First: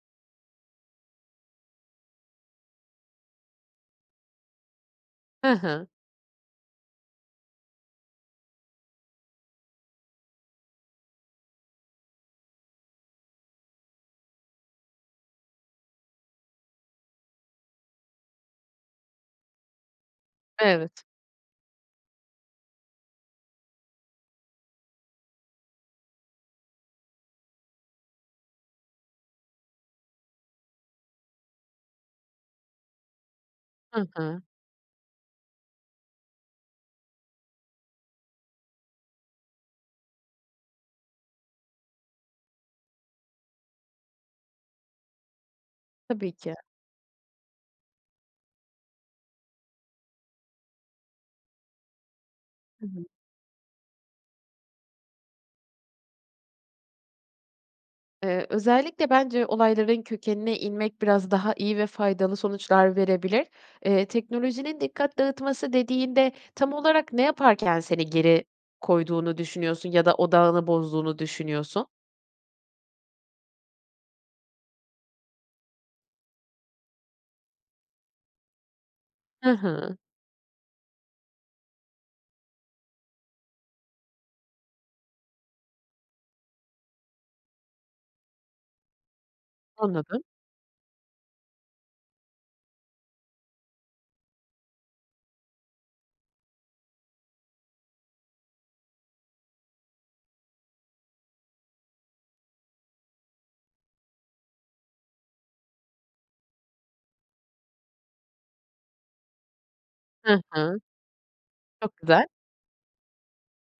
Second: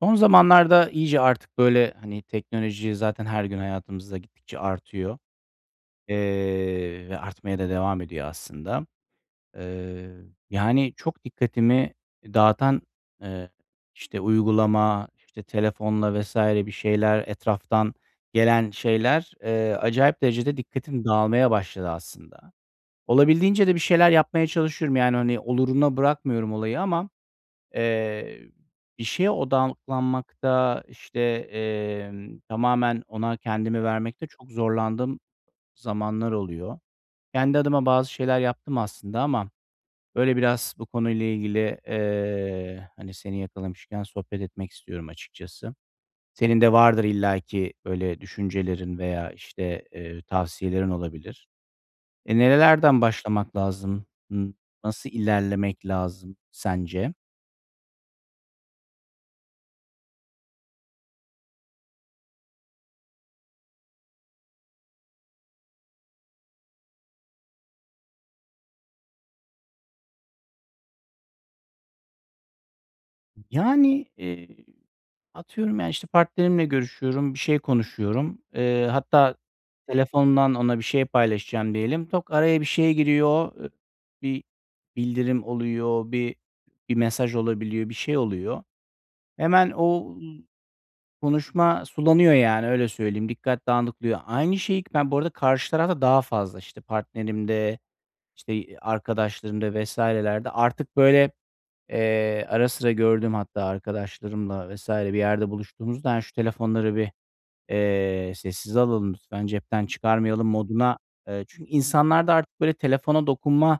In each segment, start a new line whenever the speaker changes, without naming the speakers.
Son zamanlarda iyice artık, böyle, hani, teknoloji zaten her gün hayatımızda gittikçe artıyor,
Hı hı.
eee, ve artmaya da devam ediyor aslında. Eee, yani, çok dikkatimi dağıtan, eee, işte, uygulama, işte, telefonla vs. bir şeyler, etraftan gelen şeyler, eee, acayip derecede
Evet.
dikkatim dağılmaya başladı aslında. Olabildiğince de bir şeyler yapmaya çalışıyorum. Yani, hani, oluruna bırakmıyorum olayı ama, eee, bir şeye odaklanmakta, işte, emm, tamamen ona kendimi
Hı
vermekte
hı.
çok zorlandığım zamanlar oluyor. Kendi adıma bazı şeyler yaptım aslında ama, böyle, biraz bu konuyla ilgili, eee, hani, seni yakalamışken sohbet etmek istiyorum açıkçası.
Tabii ki.
Senin de vardır illaki böyle düşüncelerin veya, işte, eee, tavsiyelerin olabilir. E,
Hı
nerelerden
hı.
başlamak lazım? Imm, nasıl ilerlemek lazım sence?
Eee, özellikle bence olayların kökenine inmek biraz daha iyi ve faydalı sonuçlar verebilir. Eee, teknolojinin dikkat dağıtması dediğinde tam olarak ne yaparken seni geri koyduğunu düşünüyorsun ya da odağını bozduğunu düşünüyorsun?
Yani, eee, atıyorum ya, işte, partnerimle görüşüyorum, bir şey konuşuyorum. Eee, hatta
Hı hı.
telefondan ona bir şey paylaşacağım diyelim. Tık, araya bir şey giriyor. I bir bildirim oluyor, bir bir mesaj olabiliyor, bir şey oluyor. Hemen o
Anladım.
ı konuşma sulanıyor, yani, öyle söyleyeyim. Dikkat dağılıyor. Aynı şeyi k ben bu arada karşı tarafta daha fazla, işte, partnerimde, işte, i arkadaşlarımda vs.lerde artık, böyle, eee, ara sıra gördüğüm hatta arkadaşlarımla vs. bir yerde buluştuğumuzda, hani, şu telefonları bir, eee, sessize alalım lütfen, cepten
Hı
çıkarmayalım
hı.
moduna Eee, çünkü
Çok güzel.
insanlarda artık, böyle, telefona dokunma,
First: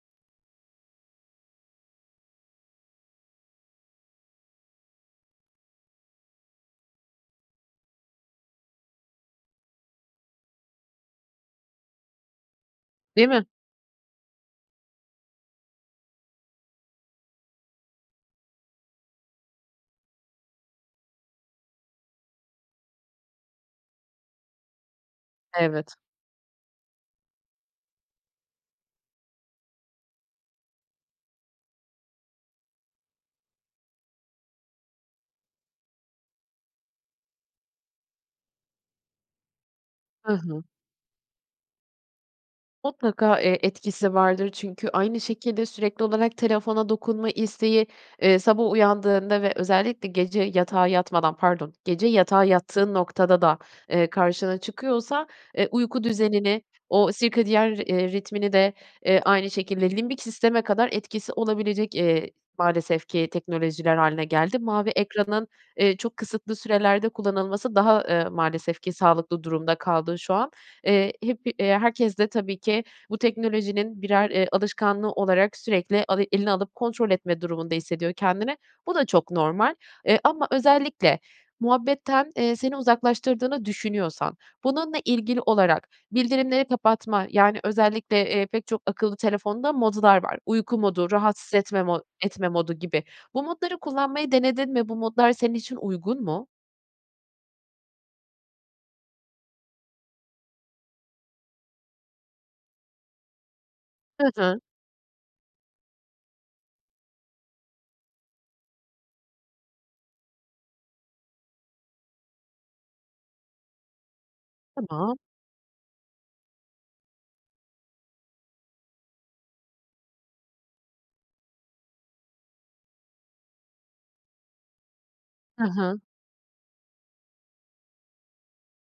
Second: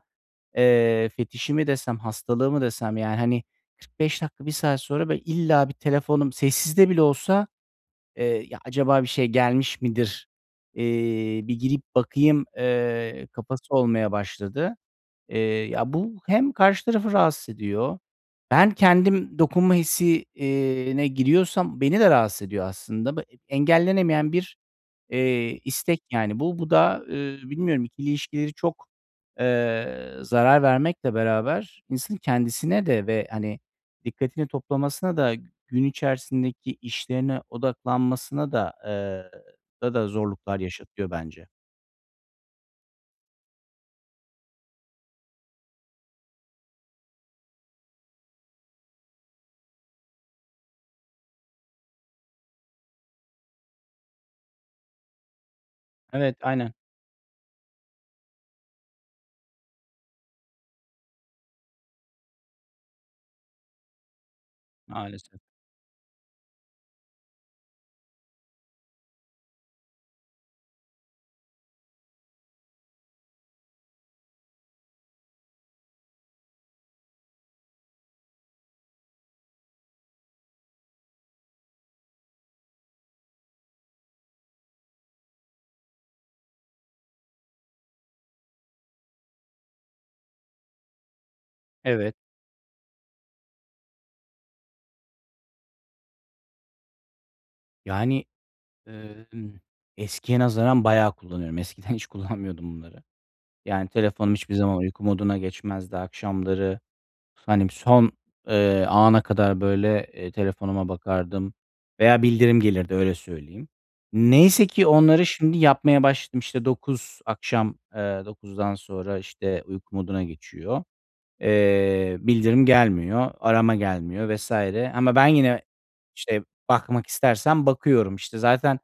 eee, fetişi mi desem, hastalığı mı desem, ya, hani, 45 dakika, 1 saat sonra, böyle, illa bir telefonum sessizde bile olsa, eee, "Ya, acaba bir şey gelmiş midir? Eee, bir girip bakayım." Eee,
Değil mi?
kafası olmaya başladı. Eee, ya, bu hem karşı tarafı rahatsız ediyor, ben kendim dokunma hissi, eee, ne giriyorsam beni de rahatsız ediyor aslında. B engellenemeyen bir, eee,
Evet.
istek, yani, bu. Bu da, eee, bilmiyorum ikili ilişkileri çok, eee, zarar vermekle beraber insanın kendisine de ve, hani, dikkatini toplamasına da gün içerisindeki işlerine odaklanmasına da, eee, orada da
Hı
zorluklar
hı.
yaşatıyor bence.
Mutlaka, eee, etkisi vardır çünkü aynı şekilde sürekli olarak telefona dokunma isteği, eee, sabah uyandığında ve özellikle gece yatağa yatmadan, pardon, gece yatağa yattığın noktada da, eee, karşına çıkıyorsa, eee, uyku
Evet,
düzenini,
aynen.
o sirkadiyen ri eee, ritmini de aynı şekilde, limbik sisteme kadar etkisi olabilecek, eee, maalesef ki teknolojiler hâline geldi. Mavi
Maalesef.
ekranın, eee, çok kısıtlı sürelerde kullanılması daha, eee, maalesef ki sağlıklı durumda kaldı şu an. Eee, hep iii, herkes de tabii ki bu teknolojinin birer, eee, alışkanlığı olarak sürekli avi eline alıp kontrol etme durumunda hissediyor kendini. Bu da çok normal, eee, ama özellikle muhabbetten, eee, seni uzaklaştırdığını düşünüyorsan bununla ilgili olarak bildirimleri kapatma, yani, özellikle, eee, pek çok akıllı telefonda modlar var. Uyku modu, rahatsız etme mo
Evet.
etme modu gibi. Bu modları kullanmayı denedin mi? Bu modlar senin için uygun mu?
Yani, ııı, ımm, eskiye nazaran bayağı kullanıyorum. Eskiden hiç kullanmıyordum bunları. Yani,
Hı
telefonum hiçbir
hı.
zaman uyku moduna geçmezdi akşamları. Hani, son, eee, ana kadar, böyle, eee, telefonuma bakardım veya bildirim gelirdi, öyle söyleyeyim. Neyse ki
Tamam.
onları şimdi yapmaya başladım. İşte, 9 akşam, ııı, 9'dan sonra, işte, uyku moduna geçiyor. Eee, bildirim gelmiyor, arama gelmiyor vs. ama ben yine,
Hı hı.
işte, bakmak istersem bakıyorum, işte. Zaten,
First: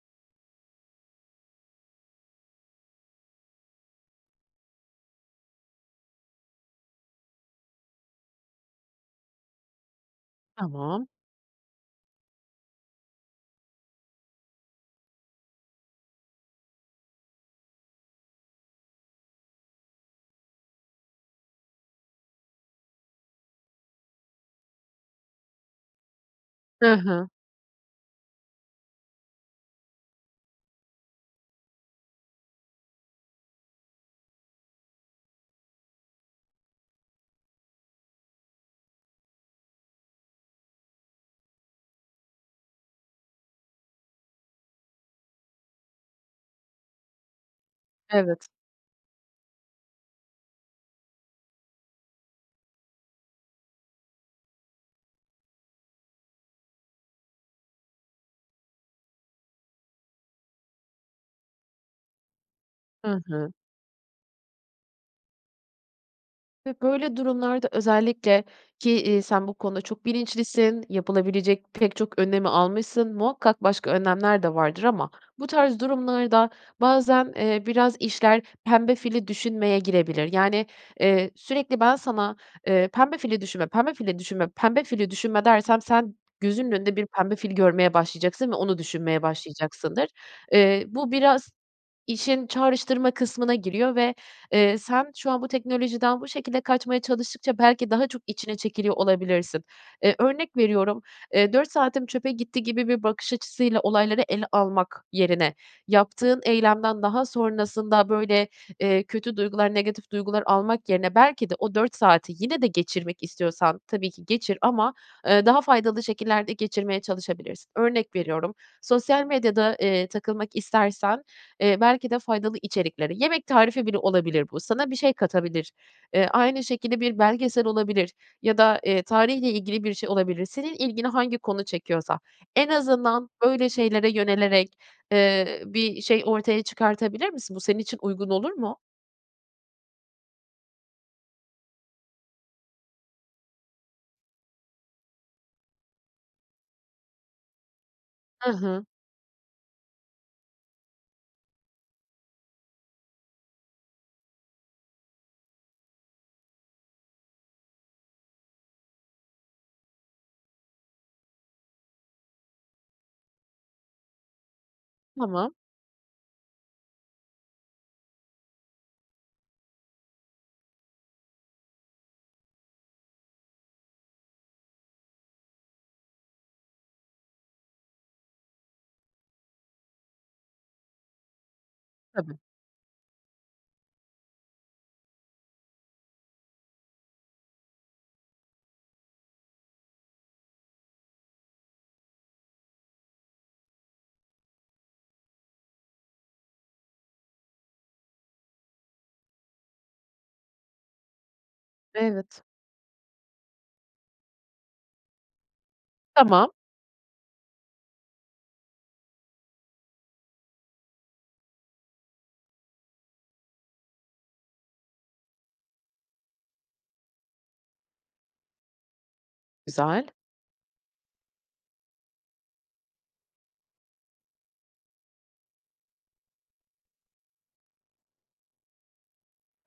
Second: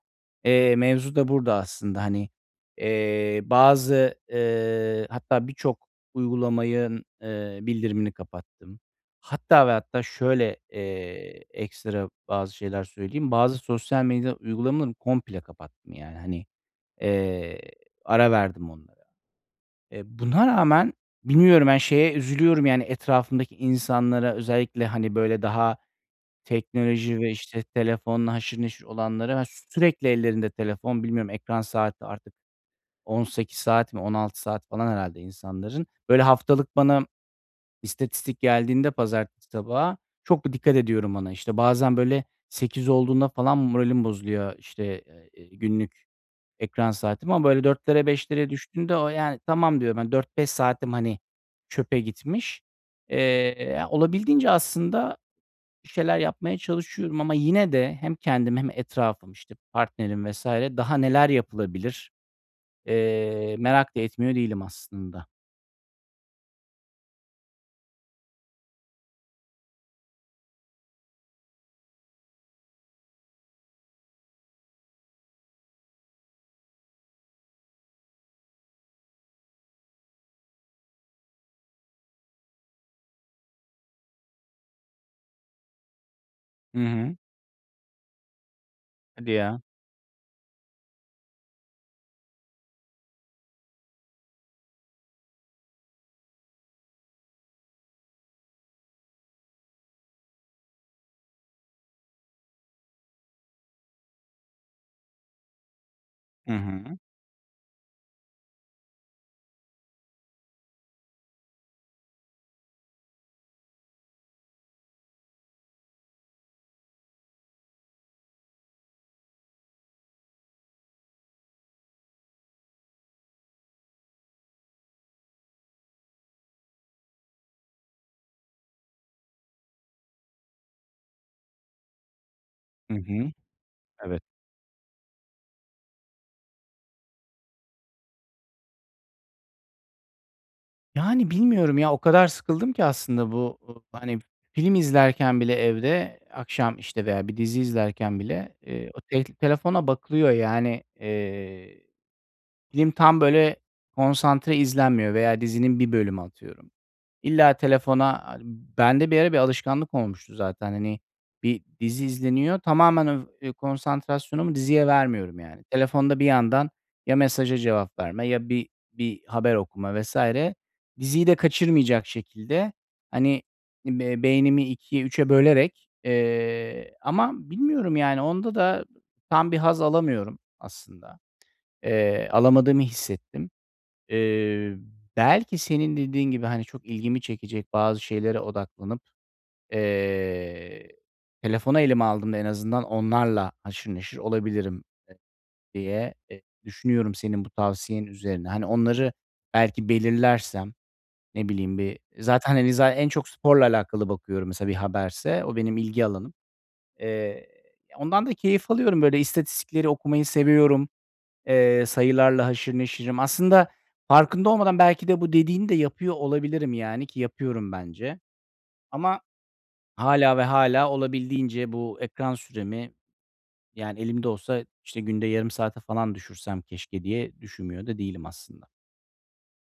eee, mevzu da burada aslında. Hani, eee, bazı, eee, hatta birçok uygulamanın, eee, bildirimini kapattım. Hatta ve hatta şöyle,
Tamam.
eee, ekstra bazı şeyler söyleyeyim. Bazı sosyal medya uygulamaları komple kapattım, yani. Hani, eee, ara verdim onlara. E, buna rağmen bilmiyorum, ben şeye üzülüyorum, yani, etrafımdaki insanlara, özellikle, hani, böyle, daha
Hı
teknoloji
hı.
ve, işte, telefonla haşır neşir olanlara, [unintelligible] sürekli ellerinde telefon. Bilmiyorum, ekran saati artık, 18 saat mi, 16 saat falan herhâlde insanların. Böyle, haftalık bana istatistik geldiğinde pazartesi sabahı çok da dikkat ediyorum ona. İşte, bazen böyle 8 olduğunda falan moralim bozuluyor, işte, eee, ııı, günlük ekran saatimi ama böyle 4'lere,
Evet.
5'lere düştüğünde o, yani, "Tamam." diyorum. Hani, "4-5 saatim, hani, çöpe gitmiş." Eee, ya, olabildiğince aslında bir şeyler yapmaya çalışıyorum ama yine de hem kendim hem etrafım, işte, partnerim vs. daha neler yapılabilir,
Hı hı.
eee, merak da etmiyor değilim aslında.
Ve böyle durumlarda özellikle ki, iii, sen bu konuda çok bilinçlisin, yapılabilecek pek çok önlemi almışsın, muhakkak başka önlemler de vardır ama bu tarz durumlarda bazen, eee, biraz işler pembe fili düşünmeye girebilir. Yani, eee, sürekli ben sana, eee, "Pembe fili düşünme. Pembe fili düşünme. Pembe fili düşünme." dersem sen gözünün
Hı
önünde bir
hı.
pembe fili görmeye başlayacaksın ve onu düşünmeye
Hadi ya.
başlayacaksındır. Eee, bu biraz işin çağrıştırma kısmına giriyor ve, eee, sen şu an bu teknolojiden bu şekilde kaçmaya çalıştıkça, belki, daha çok içine çekiliyor olabilirsin. Eee, örnek veriyorum, eee, 4 saatim çöpe gitti gibi bir bakış açısıyla olayları ele almak yerine, yaptığın
Hı hı.
eylemden daha sonrasında, böyle, eee, kötü duygular, negatif duygular almak yerine belki de o 4 saati yine de geçirmek istiyorsan tabii ki geçir ama, ııı, daha faydalı şekillerde geçirmeye çalışabilirsin. Örnek veriyorum, sosyal medyada, eee, takılmak istersen, eee, belki de, faydalı içeriklere, yemek tarifi bile olabilir bu, sana bir şey katabilir. Eee, aynı şekilde bir belgesel olabilir ya da, eee, tarihle ilgili bir şey olabilir. Senin ilgini hangi konu çekiyorsa. En
Hı
azından
hı.
öyle şeylere
Evet.
yönelerek, eee, bir şey ortaya çıkartabilir misin? Bu senin için uygun olur mu?
Yani, bilmiyorum ya, o kadar sıkıldım ki aslında bu, ııı, hani film izlerken bile evde, akşam, işte, veya bir dizi izlerken
Hı
bile,
hı.
eee, o tel k telefona bakılıyor, yani, eee, film tam böyle konsantre izlenmiyor veya dizinin 1 bölümü, atıyorum. İlla telefona, hani, bende bir ara bir alışkanlık olmuştu zaten. Hani, bir dizi izleniyor. Tamamen öv konsantrasyonumu diziye vermiyorum,
Tamam.
yani. Telefonda bir yandan ya mesaja cevap verme ya bir bir haber okuma vs. Diziyi de kaçırmayacak şekilde hani be beynimi 2'e 3'e bölerek, eee, ama bilmiyorum, yani, onda da tam bir haz alamıyorum aslında.
Hı
Eee,
hı.
alamadığımı hissettim. Eee, belki, senin dediğin gibi, hani, çok ilgimi çekecek bazı şeylere odaklanıp, eee, telefonu elime aldığımda en azından onlarla haşır neşir olabilirim e diye, e düşünüyorum senin bu tavsiyen üzerine. Hani, onları belki belirlersem, ne bileyim, bir
Evet.
zaten, hani, zaten en çok sporla alakalı bakıyorum, mesela, bir haberse. O benim ilgi alanım.
Tamam.
Eee, ondan da keyif alıyorum, böyle. İstatistikleri okumayı seviyorum. Eee, sayılarla haşır neşirim. Aslında farkında olmadan, belki de, bu dediğini de yapıyor olabilirim, yani, ki yapıyorum bence. Ama
Güzel.
hâlâ ve hâlâ olabildiğince bu ekran süremi, yani, elimde olsa işte günde yarım saate falan düşürsem keşke diye düşünmüyor da değilim aslında.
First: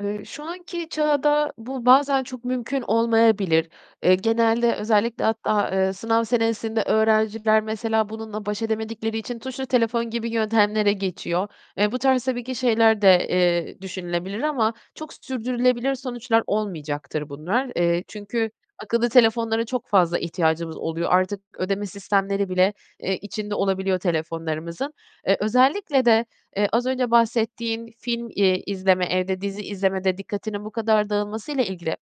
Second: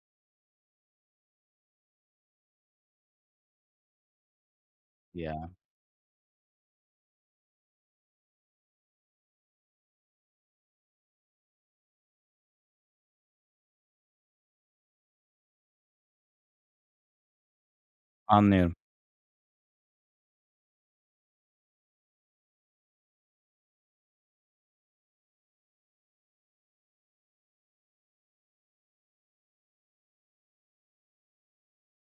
Eee, şu anki çağda bu, bazen çok mümkün olmayabilir. Eee, genelde özellikle
Ya.
hatta, eee, sınav senesinde öğrenciler, mesela, bununla baş edemedikleri için tuşlu telefon gibi yöntemlere geçiyor. Eee, bu tarz tabii ki şeyler de, eee, düşünülebilir ama çok s sürdürülebilir sonuçlar olmayacaktır bunlar. Eee, çünkü
Anlıyorum.
akıllı telefonlara çok fazla ihtiyacımız oluyor. Artık ödeme sistemleri bile, eee, içinde olabiliyor telefonlarımızın. Eee, özellikle de, eee, az önce bahsettiğin film, eee, izleme, evde dizi izlemede dikkatinin bu kadar dağılmasıyla ilgili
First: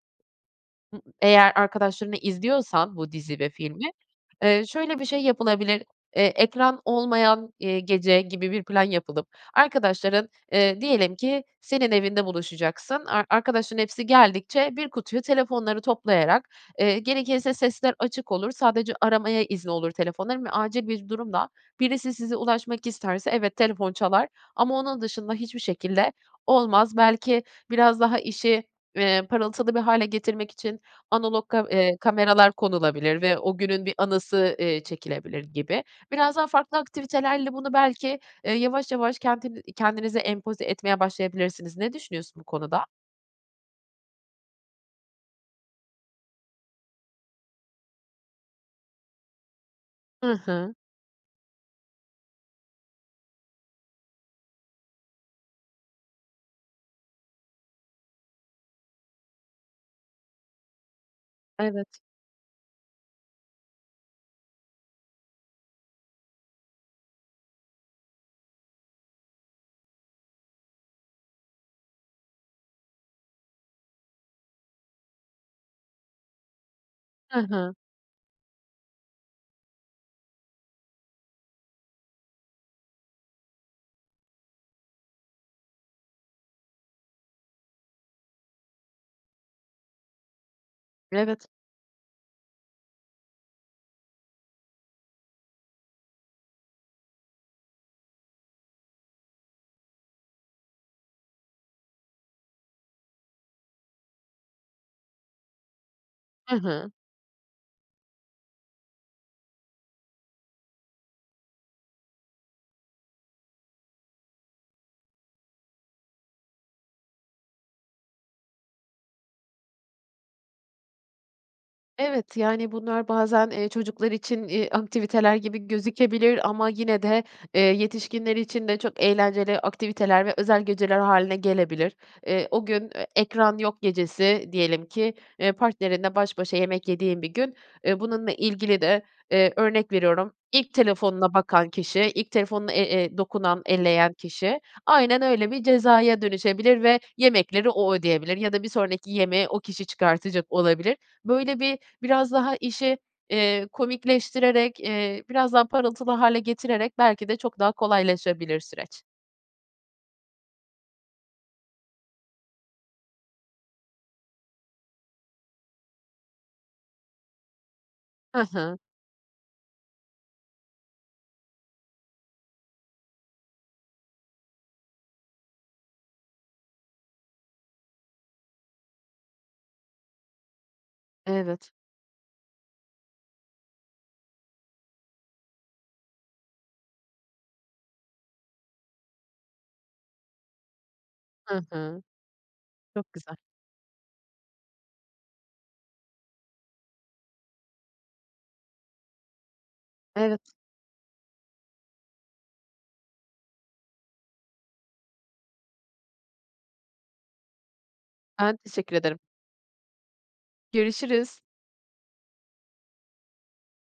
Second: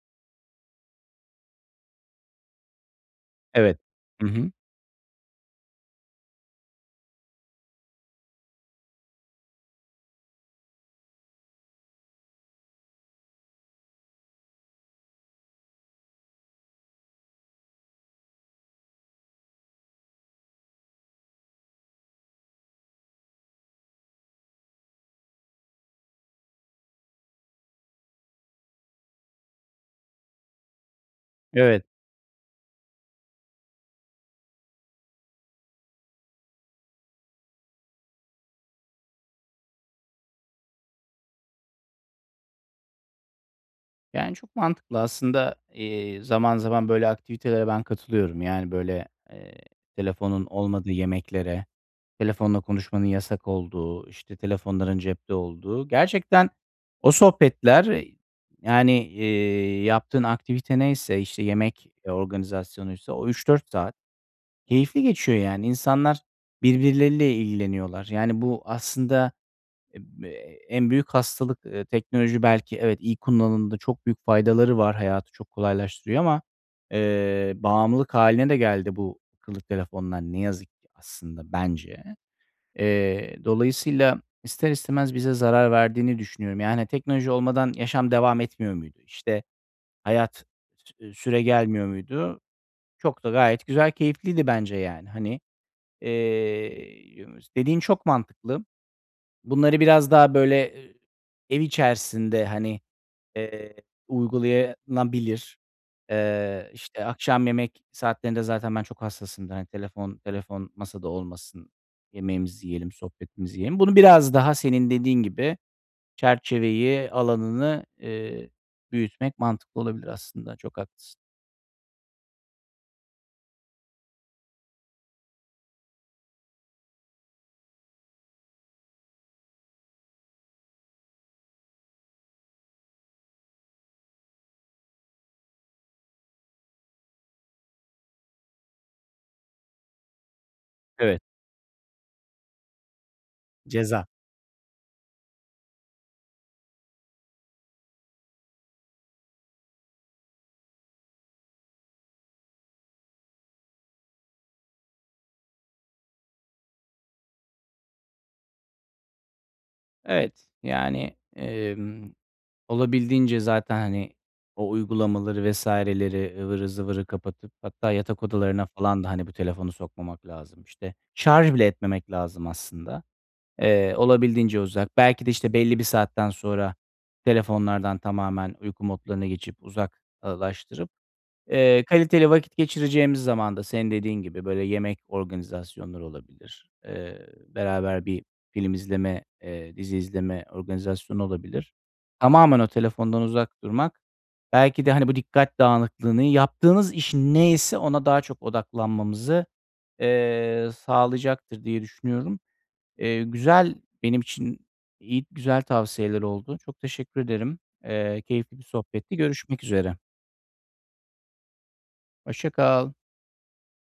eğer arkadaşlarınla izliyorsan bu dizi ve
Evet,
filmi,
hı hı.
eee, şöyle bir şey yapılabilir: Eee, ekran olmayan, eee, gece gibi bir plan yapılıp arkadaşların, eee, diyelim ki senin evinde buluşacaksın, ar arkadaşların hepsi geldikçe bir kutuya telefonları toplayarak, eee, gerekirse sesler açık olur, sadece aramaya izni olur telefonların ve acil bir durumda birisi size ulaşmak isterse, evet, telefon çalar ama onun dışında hiçbir şekilde olmaz. Belki biraz daha işi, eee, parıltılı bir hâle getirmek için analog ka
Evet.
eee, kameralar konulabilir ve o günün bir anısı, eee, çekilebilir gibi. Biraz daha farklı aktivitelerle bunu belki, eee, yavaş yavaş kentin kendinize empoze etmeye başlayabilirsiniz. Ne düşünüyorsun bu konuda?
Yani, çok mantıklı aslında. Eee, zaman zaman böyle aktivitelere ben katılıyorum. Yani, böyle, eee,
Hı
telefonun
hı.
olmadığı yemeklere, telefonla konuşmanın yasak olduğu, işte, telefonların cepte olduğu. Gerçekten o sohbetler, yani, eee, yaptığın aktivite neyse, işte, yemek
Evet.
organizasyonuysa o 3-4 saat keyifli geçiyor, yani. İnsanlar birbirleriyle ilgileniyorlar. Yani, bu aslında, eee, en büyük hastalık, eee, teknoloji, belki, evet, iyi kullanımda çok büyük faydaları var. Hayatı çok kolaylaştırıyor ama,
Hı
eee,
hı.
bağımlılık hâline de geldi bu akıllı telefonlar ne yazık ki aslında bence. Eee, dolayısıyla ister istemez bize zarar verdiğini düşünüyorum. Yani, teknoloji olmadan yaşam devam etmiyor muydu? İşte, hayat sü süre
Evet.
gelmiyor muydu? Çok da gayet güzel keyifliydi bence, yani. Hani, eee, [unintelligible] dediğin çok mantıklı. Bunları biraz daha, böyle, eee, ev içerisinde, hani, eee, uygulanabilir.
Hı
Eee,
hı.
işte, akşam yemek saatlerinde zaten ben çok hassasımdır. Hani, telefon telefon masada olmasın. Yemeğimizi yiyelim, sohbetimizi yiyelim. Bunu biraz daha senin dediğin gibi çerçeveyi, alanını, eee, büyütmek mantıklı olabilir aslında. Çok haklısın.
Evet. Yani, bunlar bazen, eee, çocuklar için, eee, aktiviteler gibi gözükebilir ama yine de, eee, yetişkinler için de çok eğlenceli aktiviteler ve özel geceler hâline gelebilir. Eee, o gün, eee, ekran yok gecesi diyelim ki, eee, partnerinle baş başa yemek yediğin bir gün, eee, bununla ilgili de, eee, örnek veriyorum, ilk
Evet.
telefonuna bakan kişi, ilk telefonuna e e dokunan,
Ceza.
elleyen kişi Aynen öyle, bir cezaya dönüşebilir ve yemekleri o ödeyebilir ya da bir sonraki yemeğe o kişi çıkartacak olabilir. Böyle, bir, biraz daha işi, eee, komikleştirerek, eee, biraz daha parıltılı hâle getirerek, belki de, çok daha kolaylaşabilir süreç.
Evet, yani, emm, olabildiğince zaten, hani, o uygulamaları vs.leri, ıvırı zıvırı kapatıp hatta yatak
Hı
odalarına
hı.
falan da, hani, bu telefonu sokmamak lazım, işte. Şarj bile etmemek lazım aslında. Eee, olabildiğince uzak. Belki de, işte, belli bir saatten sonra telefonlardan tamamen uyku modlarına geçip uzak ııı, laştırıp,
Evet.
eee, kaliteli vakit geçireceğimiz zaman da senin dediğin gibi, böyle, yemek organizasyonları olabilir, eee, beraber bir film izleme, eee, dizi izleme organizasyonu
Hı
olabilir.
hı.
Tamamen o
Çok
telefondan
güzel.
uzak durmak, belki de, hani, bu dikkat dağınıklığını, yaptığımız iş ne ise ona daha çok odaklanmamızı,
Evet.
eee, sağlayacaktır diye düşünüyorum. Eee, güzel, benim için iy güzel tavsiyeler oldu. Çok teşekkür ederim. Eee,
Ben,
keyifli bir
teşekkür
sohbetti.
ederim.
Görüşmek üzere.
Görüşürüz.
Hoşça kal.